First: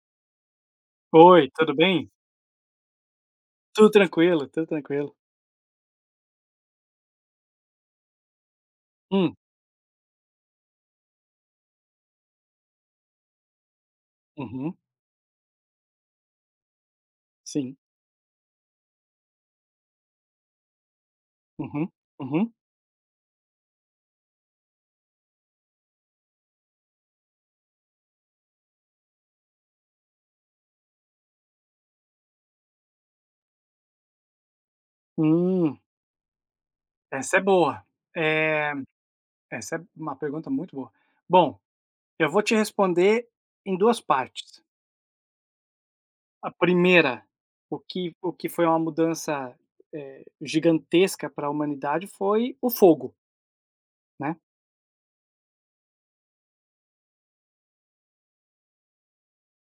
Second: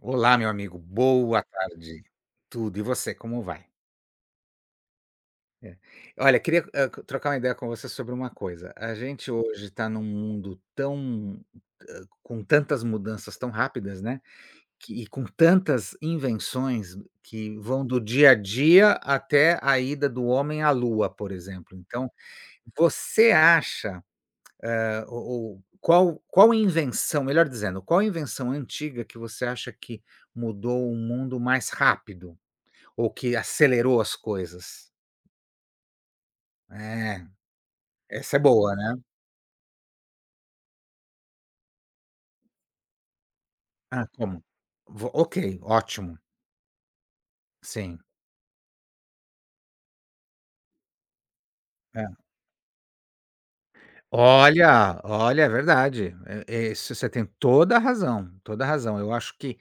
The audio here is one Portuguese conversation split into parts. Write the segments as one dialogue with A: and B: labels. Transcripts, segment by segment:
A: Olá, meu amigo, boa
B: Oi, tudo
A: tarde.
B: bem?
A: Tudo, e você, como vai?
B: Tudo tranquilo, tudo tranquilo.
A: É. Olha, queria, trocar uma ideia com você sobre uma coisa. A gente
B: Hum,
A: hoje está num mundo tão com tantas mudanças tão rápidas, né,
B: uhum,
A: que com tantas invenções que
B: sim,
A: vão do dia a dia até a ida do homem à lua, por exemplo.
B: uhum,
A: Então,
B: uhum.
A: você acha, o qual invenção, melhor dizendo, qual invenção antiga que você acha que mudou o mundo mais rápido? Ou que acelerou as coisas.
B: Hum,
A: É,
B: essa é boa.
A: essa é
B: Eh,
A: boa, né.
B: Essa é uma pergunta muito boa. Bom, eu vou te responder em 2
A: Ah, como?
B: partes.
A: Vo ok, ótimo.
B: A primeira, o
A: Sim.
B: que o que foi uma mudança, gigantesca para a humanidade
A: É.
B: foi o fogo, né.
A: Olha, olha, é verdade. É, é, isso você tem toda a razão, toda a razão. Eu acho que,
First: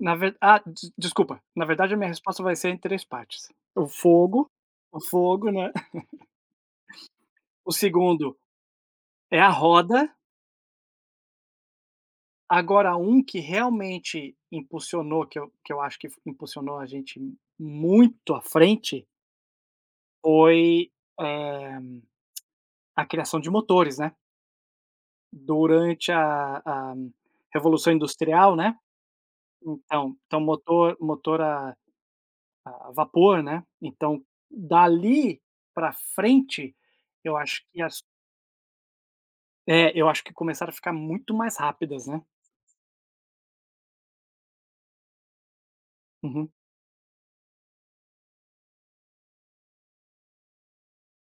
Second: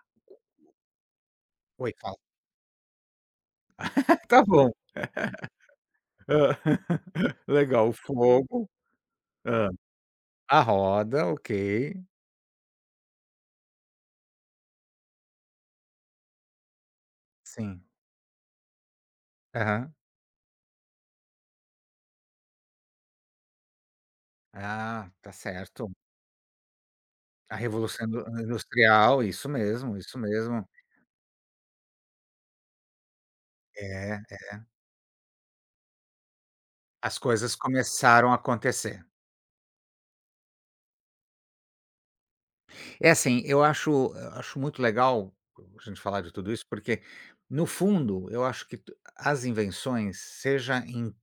B: Na ver ah, des desculpa, na
A: oi,
B: verdade a minha
A: fala.
B: resposta vai ser em 3 partes. O
A: Tá
B: fogo
A: bom.
B: o fogo, né.
A: Hã.
B: O
A: Legal, o
B: segundo
A: fogo.
B: é a
A: Hã.
B: roda.
A: A roda, ok.
B: Agora um que realmente impulsionou, que eu acho que impulsionou a gente
A: Sim.
B: muito à frente,
A: Aham.
B: foi, eh, a criação de motores, né.
A: Ah, tá certo.
B: Durante a
A: A
B: Revolução
A: revolução
B: Industrial, né,
A: industrial, isso mesmo,
B: então
A: isso
B: então
A: mesmo.
B: motor a vapor, né, então
A: É,
B: dali para frente,
A: as
B: eu
A: coisas
B: acho que as
A: começaram a acontecer.
B: é, eu acho que começaram a ficar muito mais rápidas, né.
A: É, assim, eu acho muito legal a gente falar de
B: Uhum,
A: tudo isso, porque no fundo eu acho que t as invenções, seja em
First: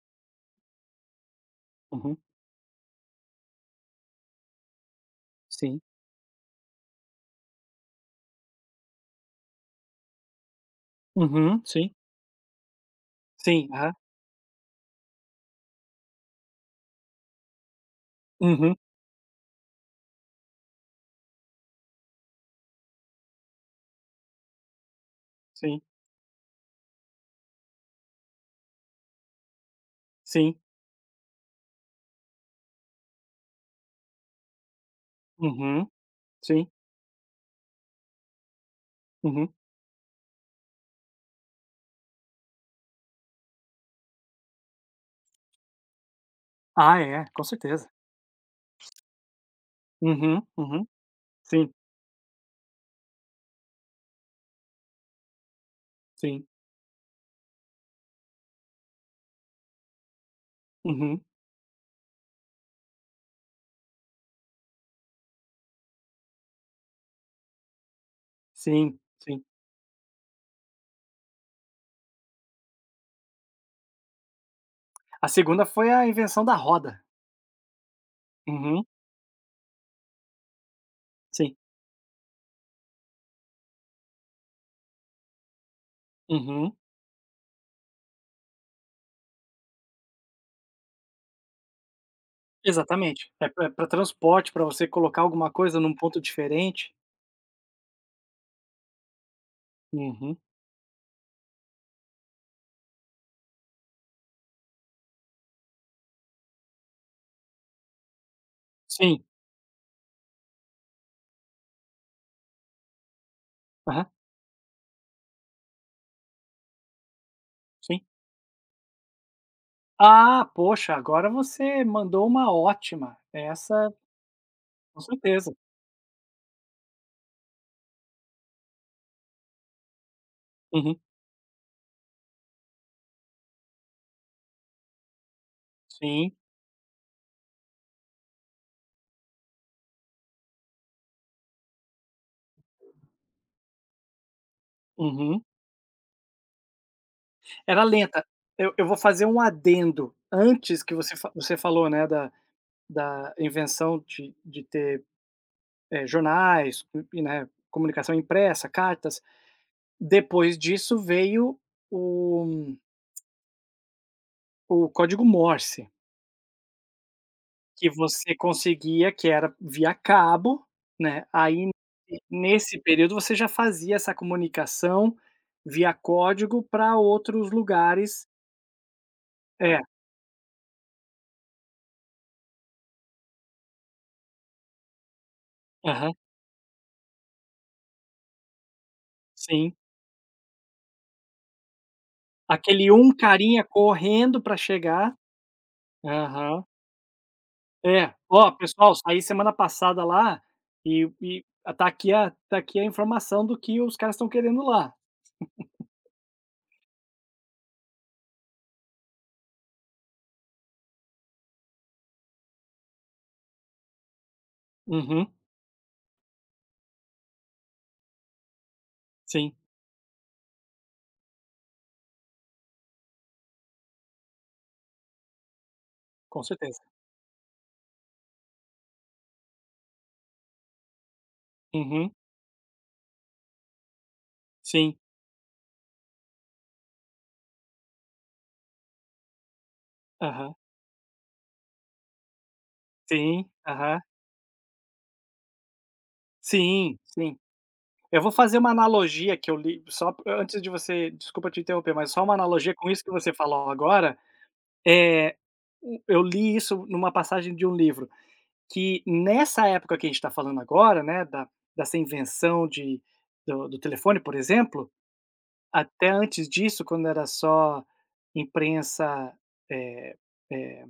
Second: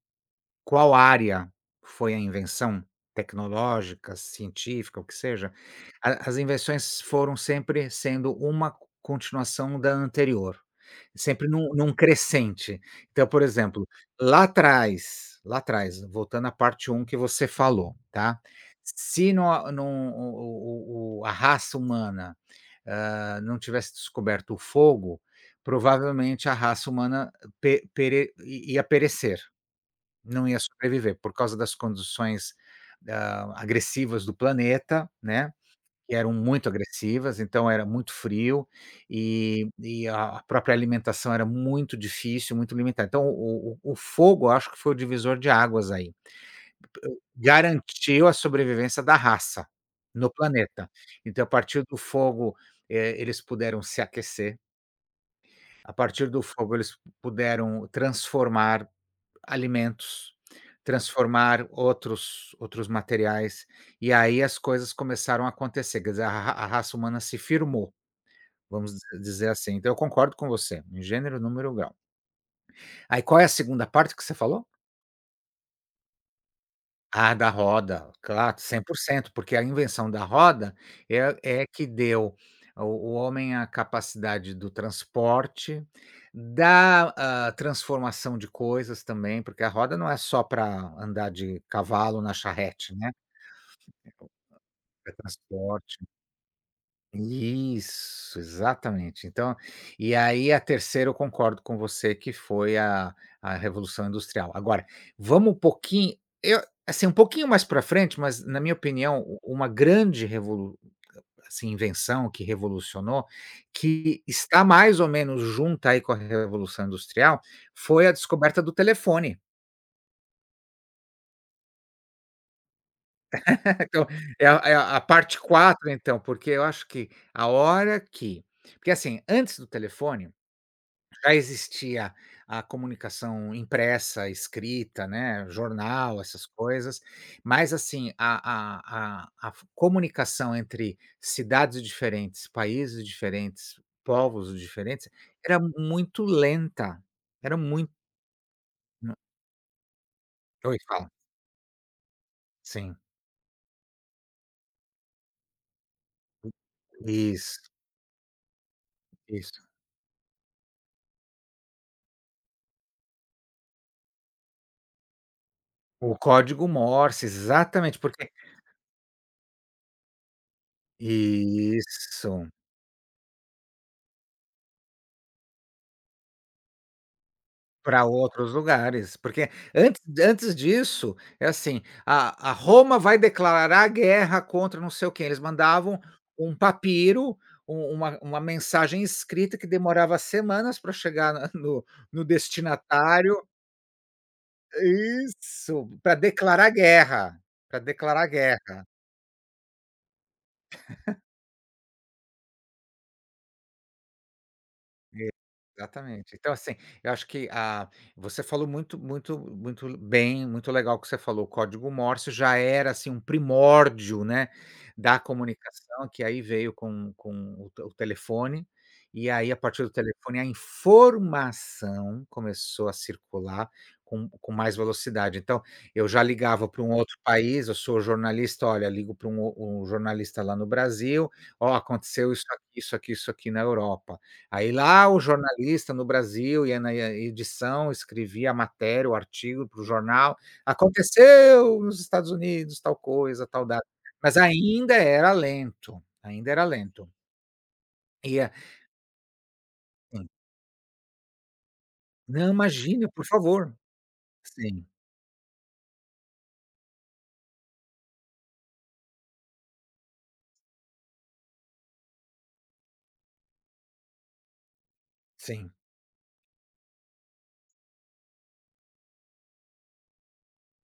A: qual área foi
B: uhum,
A: a invenção, tecnológica, científica, o que seja,
B: sim.
A: a as invenções foram sempre sendo uma continuação da anterior, sempre
B: Uhum,
A: num
B: sim,
A: num crescente. Então, por
B: sim,
A: exemplo,
B: aham.
A: lá atrás, voltando à parte um que você falou, tá,
B: Uhum,
A: se não a não o o a raça humana, não tivesse descoberto o fogo,
B: sim,
A: provavelmente a raça humana ia perecer. Não
B: sim.
A: ia sobreviver por causa das condições, agressivas do planeta, né,
B: Uhum,
A: que eram
B: sim,
A: muito agressivas, então era muito frio
B: uhum.
A: e a própria alimentação era muito difícil, muito limitada. Então o fogo, eu acho que foi o divisor de águas aí.
B: Ah, é, com certeza.
A: Garantiu a sobrevivência da raça no
B: Uhum, uhum.
A: planeta. Então, a
B: Sim,
A: partir do fogo, eles puderam se aquecer, a partir do
B: sim.
A: fogo eles puderam transformar alimentos,
B: Uhum,
A: transformar outros materiais, e aí as coisas começaram a acontecer, quer dizer, a raça humana se firmou, vamos
B: sim, sim.
A: dizer assim. Então eu concordo com você, em gênero, número, grau. Aí, qual é a segunda parte que você falou?
B: A segunda foi a invenção da roda.
A: Ah, da roda, claro, cem
B: Uhum,
A: por cento porque a invenção da roda é
B: sim.
A: é que deu ao o homem a capacidade do transporte,
B: Uhum,
A: da, transformação de coisas também, porque a roda não é só para andar de cavalo na charrete, né,
B: exatamente. É para transporte, para você
A: é
B: colocar alguma coisa num
A: transporte.
B: ponto diferente.
A: Isso, exatamente. Então, e
B: Uhum,
A: aí, a terceira, eu concordo com você que foi a, Revolução Industrial. Agora, vamos um pouquinho, eu, assim, um pouquinho mais para frente, mas, na minha opinião,
B: sim.
A: uma grande revolu assim, invenção que revolucionou,
B: Aham,
A: que está mais ou menos junta aí com a Revolução Industrial,
B: sim.
A: foi a descoberta do telefone.
B: Ah, poxa, agora você mandou uma ótima. Essa,
A: Então, é a, é
B: com
A: a parte
B: certeza.
A: 4, então, porque eu acho que a hora que. Porque, assim, antes do telefone
B: Uhum,
A: já existia a comunicação impressa, escrita, né, jornal,
B: sim,
A: essas coisas, mas, assim, a f comunicação entre cidades diferentes, países diferentes, povos diferentes,
B: uhum.
A: era muito lenta, era
B: Era
A: muito.
B: lenta. Eu vou fazer um adendo,
A: Oi,
B: antes que
A: fala.
B: você falou, né, da
A: Sim.
B: invenção de ter, jornais e, né,
A: Isso,
B: comunicação impressa, cartas.
A: isso.
B: Depois disso veio o o código Morse,
A: O código Morse,
B: que
A: exatamente, porque.
B: você conseguia que era via cabo, né, aí
A: Isso.
B: nesse período você já fazia essa comunicação via código para outros
A: Para
B: lugares.
A: outros lugares, porque
B: É,
A: antes disso, é assim, a Roma vai declarar guerra contra não sei o quem, eles mandavam
B: aham,
A: um papiro, uma mensagem escrita que
B: sim.
A: demorava semanas para chegar na no
B: Aquele um
A: destinatário.
B: carinha correndo para chegar.
A: Isso, para
B: Aham.
A: declarar guerra, para
B: É.
A: declarar
B: "Ó,
A: guerra.
B: pessoal, saí semana passada lá e tá aqui a informação do que os caras estão querendo lá".
A: Exatamente. Então, assim, eu acho que, a você falou muito, muito, muito bem, muito legal que você falou, o código Morse já era, assim, um primórdio, né, da
B: Uhum.
A: comunicação, que aí veio com com o telefone, e aí
B: Sim,
A: a partir do telefone a informação começou a circular com mais velocidade. Então, eu já
B: com
A: ligava
B: certeza.
A: para um outro país, eu sou jornalista, olha, ligo para um o um jornalista lá no Brasil, "Ó,
B: Uhum.
A: aconteceu isso aqui, isso aqui, isso aqui na Europa". Aí
B: Sim.
A: lá o jornalista no Brasil ia na edição, escrevia a matéria, o artigo para o jornal,
B: Aham.
A: aconteceu nos Estados Unidos tal coisa,
B: Sim.
A: tal data,
B: Aham.
A: mas ainda era lento, ainda era
B: Sim,
A: lento.
B: sim. Eu vou
A: E a
B: fazer uma analogia que eu li só p
A: Sim.
B: antes de você, desculpa te interromper, mas só uma
A: Não,
B: analogia com isso
A: imagina,
B: que
A: por
B: você falou
A: favor.
B: agora.
A: Sim,
B: É, o eu li isso numa passagem de um livro, que nessa época que a gente está falando agora, né, da dessa invenção de do telefone, por exemplo.
A: sim.
B: Até antes disso, quando era só imprensa, eh eh,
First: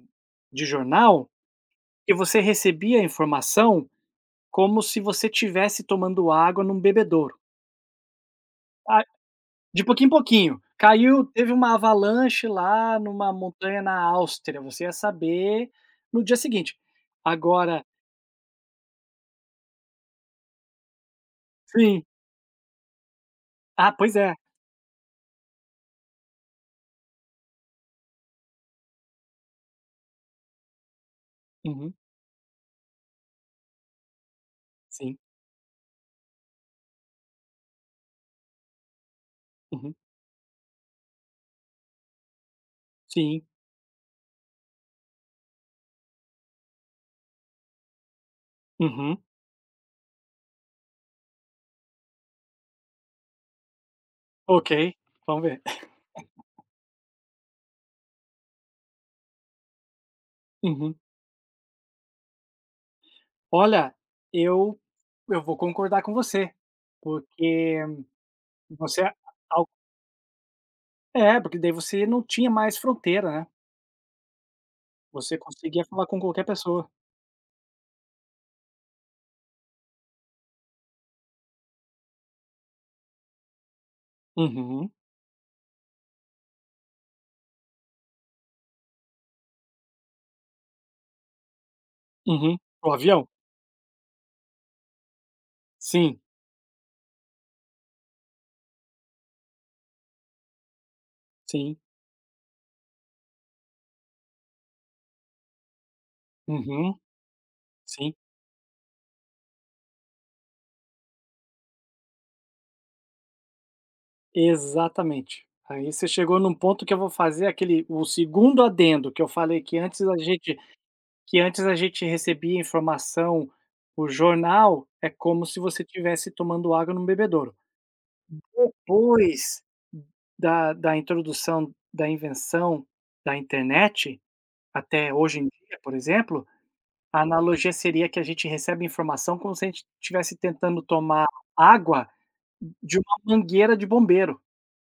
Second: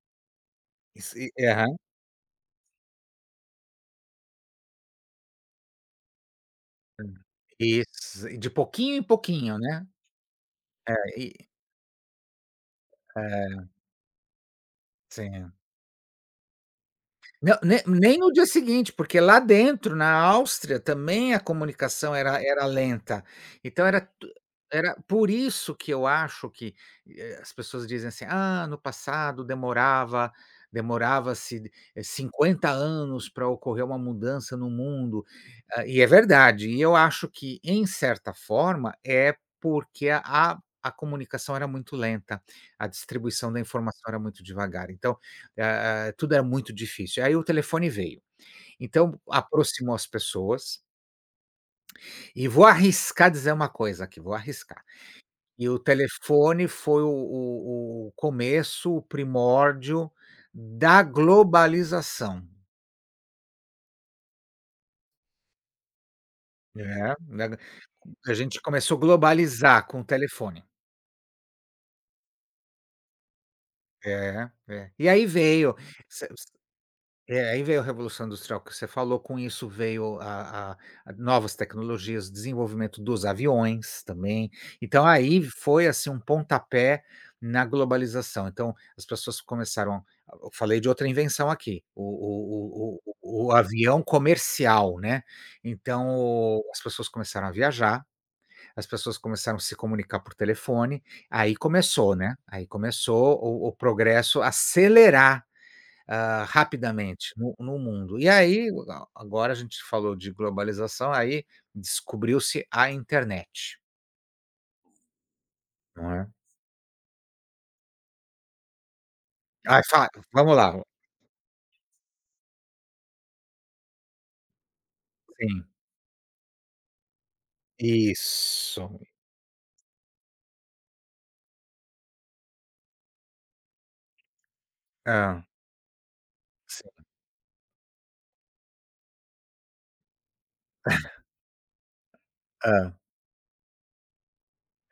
B: de
A: Isso,
B: jornal,
A: e aham.
B: que você recebia a informação como se você tivesse tomando água num bebedouro.
A: Isso, de pouquinho
B: Ah,
A: em pouquinho,
B: de
A: né.
B: pouquinho em pouquinho. Caiu,
A: Aí
B: teve uma avalanche lá numa
A: é,
B: montanha na Áustria, você ia
A: sim.
B: saber no dia seguinte.
A: Não, ne
B: Agora
A: nem no dia seguinte, porque lá dentro, na Áustria, também a
B: sim.
A: comunicação era lenta. Então
B: Ah,
A: era
B: pois
A: tu
B: é.
A: era por isso que eu acho que, as pessoas dizem assim: "Ah, no passado demorava-se,
B: Uhum.
A: 50 anos para ocorrer uma mudança no
B: Sim.
A: mundo". Ah, e é verdade, e eu acho que, em certa forma, é,
B: Uhum.
A: porque a comunicação era muito lenta, a
B: Sim.
A: distribuição da informação era muito devagar. Então, tudo era muito difícil. Aí o telefone veio.
B: Uhum.
A: Então, aproximou as pessoas, e vou arriscar dizer uma coisa aqui, vou
B: Ok,
A: arriscar.
B: vamos ver.
A: E o telefone foi o começo, o primórdio
B: Uhum.
A: da globalização,
B: Olha, eu eu vou concordar com você,
A: né, da
B: porque
A: a gente começou a
B: você al
A: globalizar com o telefone.
B: é, porque daí você não tinha mais fronteira, né,
A: É, é. E aí
B: você
A: veio,
B: conseguia falar com qualquer pessoa.
A: é, aí veio a Revolução Industrial que você falou, com isso veio a, a novas tecnologias, desenvolvimento dos aviões também.
B: Uhum,
A: Então aí foi, assim, um pontapé na globalização. Então, as pessoas começaram, eu falei de outra invenção aqui, o
B: uhum. O
A: o o
B: avião?
A: o o avião comercial, né. Então,
B: Sim,
A: as pessoas começaram a viajar, as pessoas começaram a se comunicar por telefone, aí
B: sim.
A: começou, né, aí começou o progresso a acelerar. Ah,
B: Uhum,
A: rapidamente no
B: sim.
A: mundo. E aí, a agora a gente falou de globalização, aí descobriu-se a internet,
B: Exatamente. Aí você
A: não é.
B: chegou num ponto que eu vou fazer aquele o segundo adendo que eu falei que
A: Ai,
B: antes
A: fa
B: a
A: vamos
B: gente
A: lá.
B: que antes a gente recebia informação o jornal, é como se
A: Sim,
B: você estivesse tomando água num bebedouro.
A: isso.
B: Depois da introdução da invenção da internet, até hoje em
A: Hã,
B: dia, por exemplo,
A: sim,
B: a analogia seria que a gente recebe informação como se a gente estivesse tentando tomar água
A: hã.
B: de uma mangueira de bombeiro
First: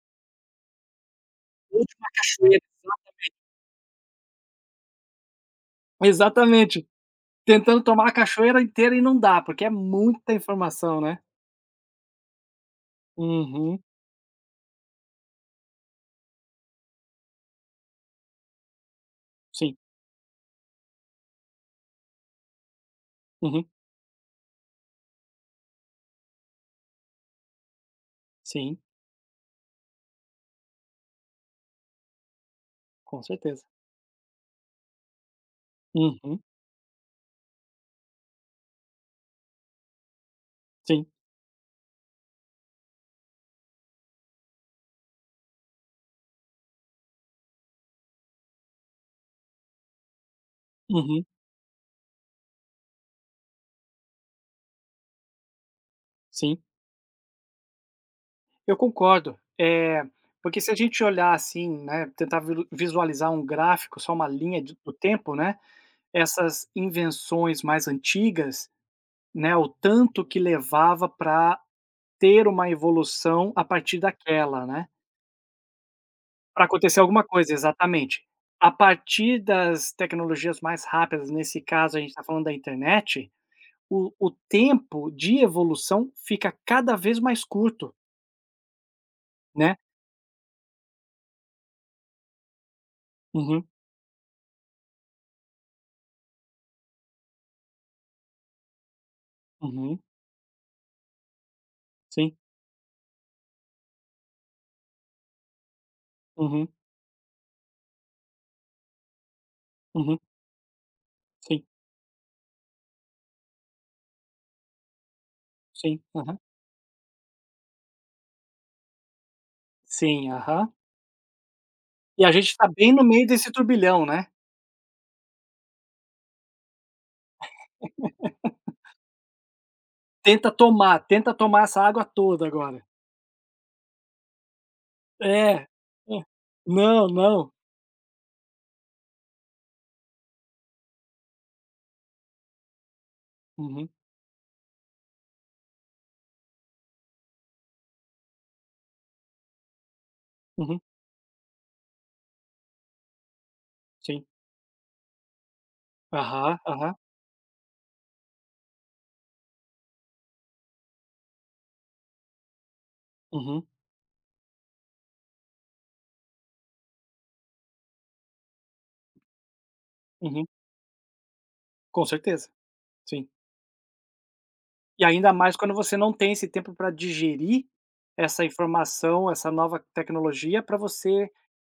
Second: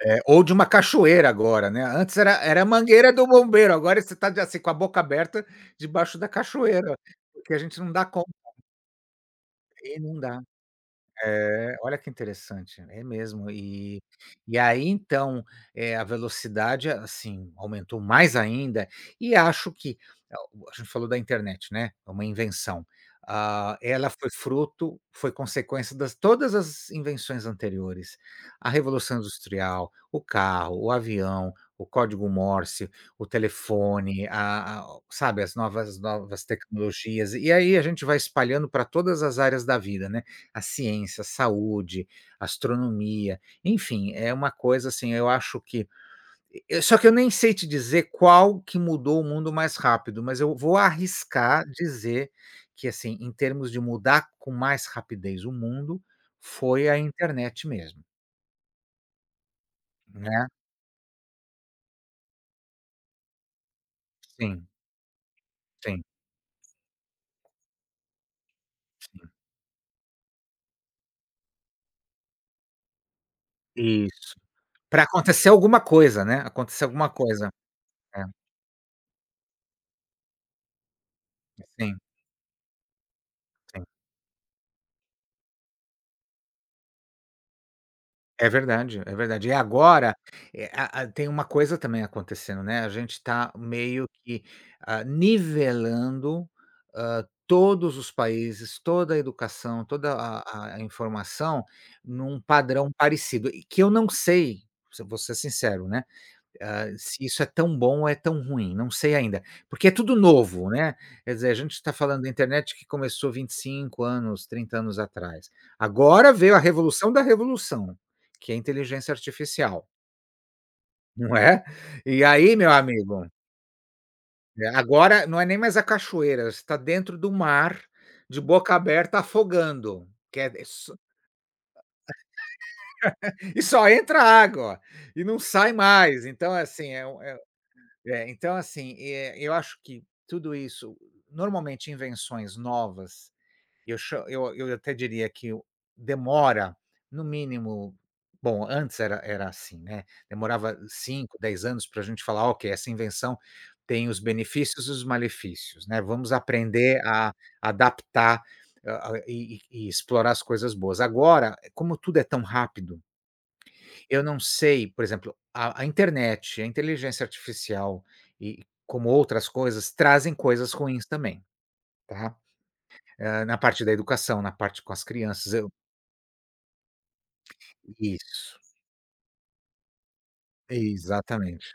A: É, ou de uma cachoeira agora,
B: ou
A: né,
B: de uma
A: antes era
B: cachoeira.
A: a mangueira do bombeiro, agora você está assim, com a boca aberta debaixo da
B: Exatamente.
A: cachoeira, porque a gente
B: Tentando
A: não dá
B: tomar a
A: conta
B: cachoeira inteira e não dá, porque é
A: e não
B: muita
A: dá.
B: informação, né.
A: É, olha que interessante, é mesmo.
B: Uhum.
A: E aí então, a velocidade, assim, aumentou mais ainda, e acho
B: Sim.
A: que é, a gente falou da internet, né, é uma invenção.
B: Uhum.
A: Ah, ela foi consequência das todas as invenções anteriores. A
B: Sim,
A: Revolução Industrial, o carro, o avião, o código Morse,
B: com
A: o
B: certeza.
A: telefone, a sabe, as novas,
B: Uhum.
A: novas tecnologias. E aí a gente vai espalhando para todas as áreas da vida, né. A
B: Sim.
A: ciência, a saúde, a astronomia, enfim, é uma coisa, assim, eu acho que, eu só que eu nem sei te dizer qual que mudou o mundo mais rápido, mas eu vou
B: Uhum.
A: arriscar dizer que, assim, em termos de mudar com mais rapidez o mundo,
B: Sim.
A: foi a internet mesmo,
B: Eu concordo,
A: né.
B: porque se a gente olhar assim, né, tentar vilu visualizar um gráfico, só uma linha
A: Sim,
B: de do tempo, né,
A: sim.
B: essas invenções mais antigas, né, o tanto que levava para ter uma evolução a partir
A: Isso.
B: daquela, né,
A: Para acontecer alguma coisa, né,
B: pra
A: acontecer
B: acontecer
A: alguma
B: alguma
A: coisa.
B: coisa, exatamente.
A: É,
B: A partir das tecnologias mais rápidas, nesse caso
A: sim,
B: a gente está falando da internet,
A: sim.
B: o tempo de evolução fica cada vez mais curto,
A: É verdade, é verdade. E
B: né.
A: agora, a tem uma coisa também acontecendo, né, a gente está
B: Uhum,
A: meio que, nivelando, todos os países, toda a educação,
B: uhum,
A: toda a informação
B: sim,
A: num padrão parecido, e que eu não sei, se eu vou ser sincero, né,
B: uhum,
A: se isso é tão bom ou é tão ruim, não sei ainda, porque é tudo
B: uhum.
A: novo, né. Quer dizer, a
B: Sim,
A: gente está falando da internet que começou 25 anos, 30 anos atrás.
B: sim,
A: Agora
B: aham.
A: veio a revolução da revolução, que é a inteligência artificial,
B: Sim, aham.
A: não é?
B: E
A: E
B: a gente
A: aí,
B: está
A: meu
B: bem no meio
A: amigo,
B: desse turbilhão, né.
A: é, agora não é nem mais a cachoeira, você está dentro do mar, de boca aberta, afogando, que é e só
B: Tenta tomar essa água toda agora.
A: e só entra água, e
B: É,
A: não
B: é.
A: sai mais. Então, assim, é
B: Não,
A: um.
B: não.
A: É, então, assim, eu acho que tudo isso, normalmente invenções novas,
B: Uhum,
A: eu cha eu até diria que o demora no mínimo, bom, antes era assim, né, demorava
B: uhum,
A: 5, 10 anos para a gente falar: "Ok, essa invenção tem os
B: sim.
A: benefícios e os malefícios, né, vamos
B: Aham, aham.
A: aprender a adaptar, hã, e e explorar as coisas boas". Agora, como tudo é tão rápido,
B: Uhum,
A: eu não sei, por exemplo, a internet, a inteligência artificial e como outras coisas, trazem
B: uhum.
A: coisas ruins também,
B: Com
A: tá.
B: certeza, sim.
A: Hã, na parte da educação, na parte com
B: E
A: as
B: ainda
A: crianças,
B: mais
A: eu
B: quando você não tem esse tempo para digerir essa
A: isso,
B: informação, essa nova tecnologia para você
A: exatamente,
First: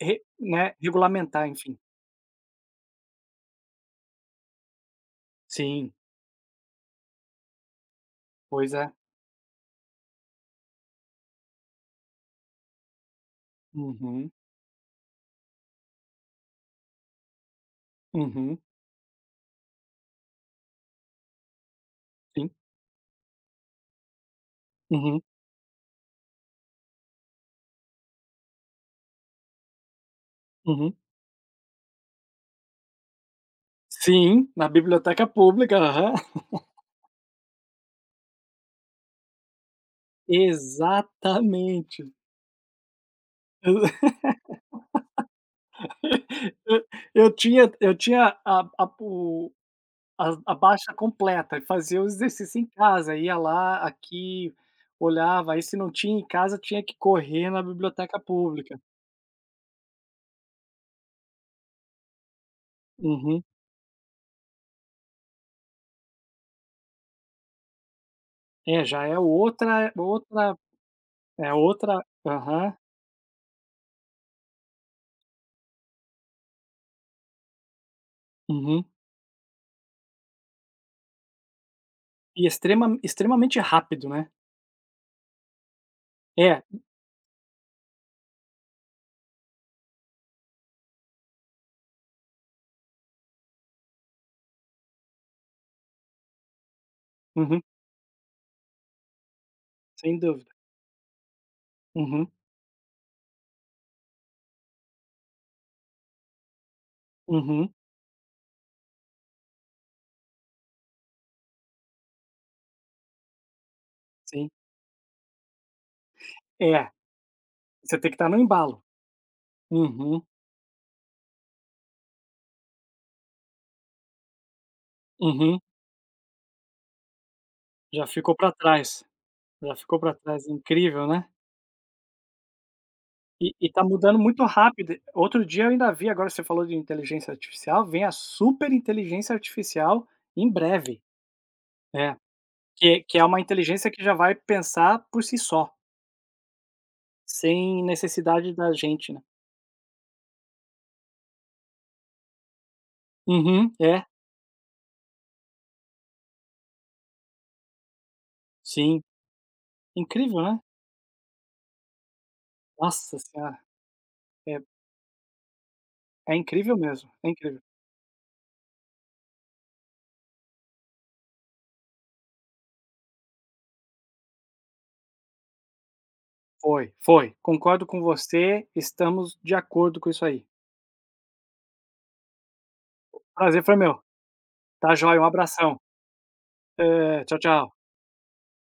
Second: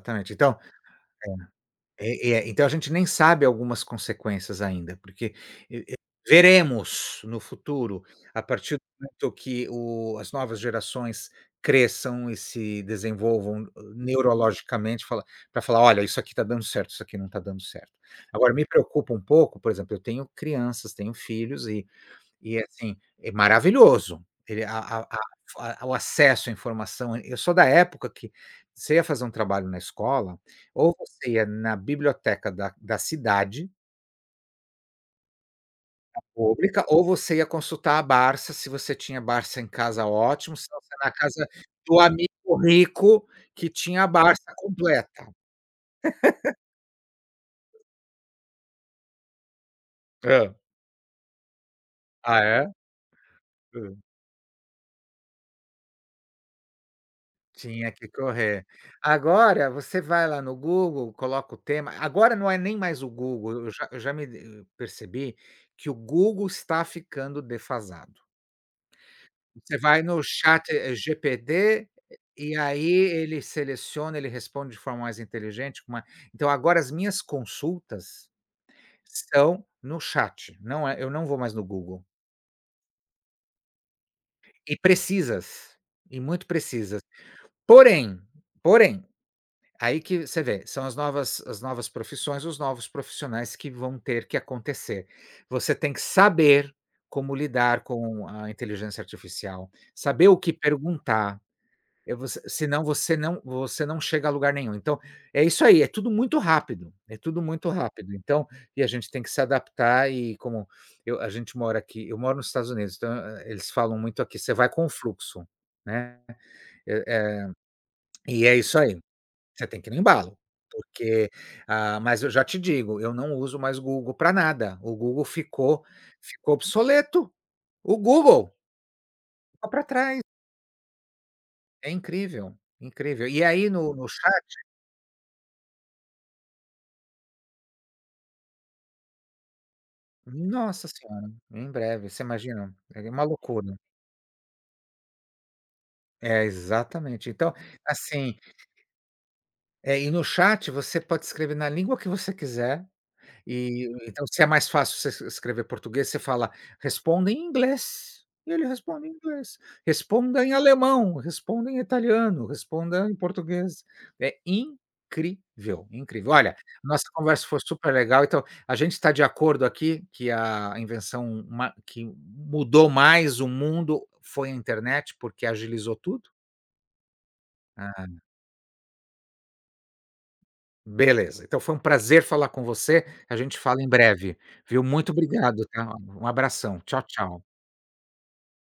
B: re
A: Então
B: né, regulamentar, enfim.
A: é. É, então a gente nem sabe algumas consequências ainda, porque e
B: Sim,
A: e veremos no futuro, a
B: pois
A: partir do
B: é.
A: momento que o as novas gerações cresçam e se desenvolvam,
B: Uhum,
A: neurologicamente, falar: "Olha, isso aqui está dando certo, isso aqui não está dando certo". Agora
B: uhum,
A: me preocupa um pouco, por exemplo, eu tenho crianças, tenho filhos, e
B: sim,
A: e assim, é maravilhoso. Ele
B: uhum,
A: a o acesso à informação, eu sou da época que você ia fazer um trabalho na escola,
B: uhum.
A: ou você ia na biblioteca da cidade,
B: Sim, na biblioteca pública, aham.
A: pública, ou você ia consultar a Barça, se você tinha Barça em casa, ótimo, senão você ia na casa do
B: Exatamente.
A: amigo rico que
B: Eu
A: tinha a Barça completa.
B: eu tinha a
A: Hã.
B: baixa completa, fazia o
A: Ah,
B: exercício em
A: é?
B: casa, ia lá,
A: Hum.
B: aqui, olhava, aí se não tinha em casa tinha que correr na
A: Tinha que
B: biblioteca
A: correr.
B: pública.
A: Agora você vai lá no Google, coloca o tema, agora não é nem mais o
B: Uhum.
A: Google, eu já me de percebi que o Google está ficando defasado.
B: É, já é
A: Você vai no
B: outra
A: Chat
B: é
A: GPT,
B: outra
A: e
B: aham,
A: aí ele seleciona, ele responde de forma mais inteligente, com uma. Então, agora as minhas consultas
B: uhum.
A: são no chat, não é, eu não vou mais no Google.
B: E extremamente rápido, né.
A: E precisas, e muito
B: É,
A: precisas. Porém, porém, aí que você vê, são as novas profissões, os novos profissionais que vão ter que acontecer. Você tem que saber como
B: uhum,
A: lidar com a inteligência artificial,
B: sem
A: saber o
B: dúvida.
A: que perguntar,
B: Uhum,
A: você senão você não chega a lugar nenhum. Então, é isso aí, é tudo muito rápido, é tudo muito
B: uhum,
A: rápido. Então, a gente tem que se adaptar, e como eu, a gente mora aqui, eu moro nos Estados Unidos, então, eles falam muito aqui:
B: sim.
A: "Você vai com o fluxo", né.
B: É,
A: Eh eh,
B: você tem que estar no
A: e é isso
B: embalo.
A: aí. Você tem que ir no
B: Uhum,
A: embalo, porque, mas eu já te digo, eu não uso mais Google para nada, o Google
B: uhum.
A: ficou obsoleto, o
B: Já ficou para
A: Google
B: trás,
A: ficou
B: já
A: para
B: ficou para
A: trás,
B: trás, incrível, né.
A: é incrível, incrível. E
B: E
A: aí,
B: tá
A: no
B: mudando
A: chat.
B: muito rápido. Outro dia eu ainda vi, agora você falou de inteligência artificial, vem a super inteligência artificial em
A: Nossa
B: breve.
A: senhora, em breve,
B: É,
A: você imagina, é
B: que
A: uma
B: é uma
A: loucura.
B: inteligência que já vai pensar por si só,
A: É, exatamente. Então,
B: sem
A: assim,
B: necessidade da gente, né.
A: e no chat você pode escrever na língua que você quiser.
B: Uhum,
A: E
B: é,
A: então, se é mais fácil você escrever português, você fala: "Responda em inglês", e ele
B: sim.
A: responde em inglês.
B: Incrível,
A: "Responda em
B: né.
A: alemão", responda em italiano, responda em
B: Nossa senhora,
A: português. É
B: é
A: incrível, incrível.
B: é
A: Olha,
B: incrível
A: nossa
B: mesmo, é
A: conversa foi
B: incrível.
A: super legal, então a gente está de acordo aqui que a invenção ma que mudou mais o mundo foi a internet, porque agilizou tudo,
B: Foi, foi, concordo com
A: né.
B: você, estamos de acordo com isso aí.
A: Beleza, então foi um prazer falar com você, a gente
B: Prazer foi
A: fala em
B: meu.
A: breve, viu.
B: Tá
A: Muito
B: joia, um
A: obrigado,
B: abração.
A: tá. Um abração. Tchau,
B: Hã, tchau,
A: tchau.
B: tchau.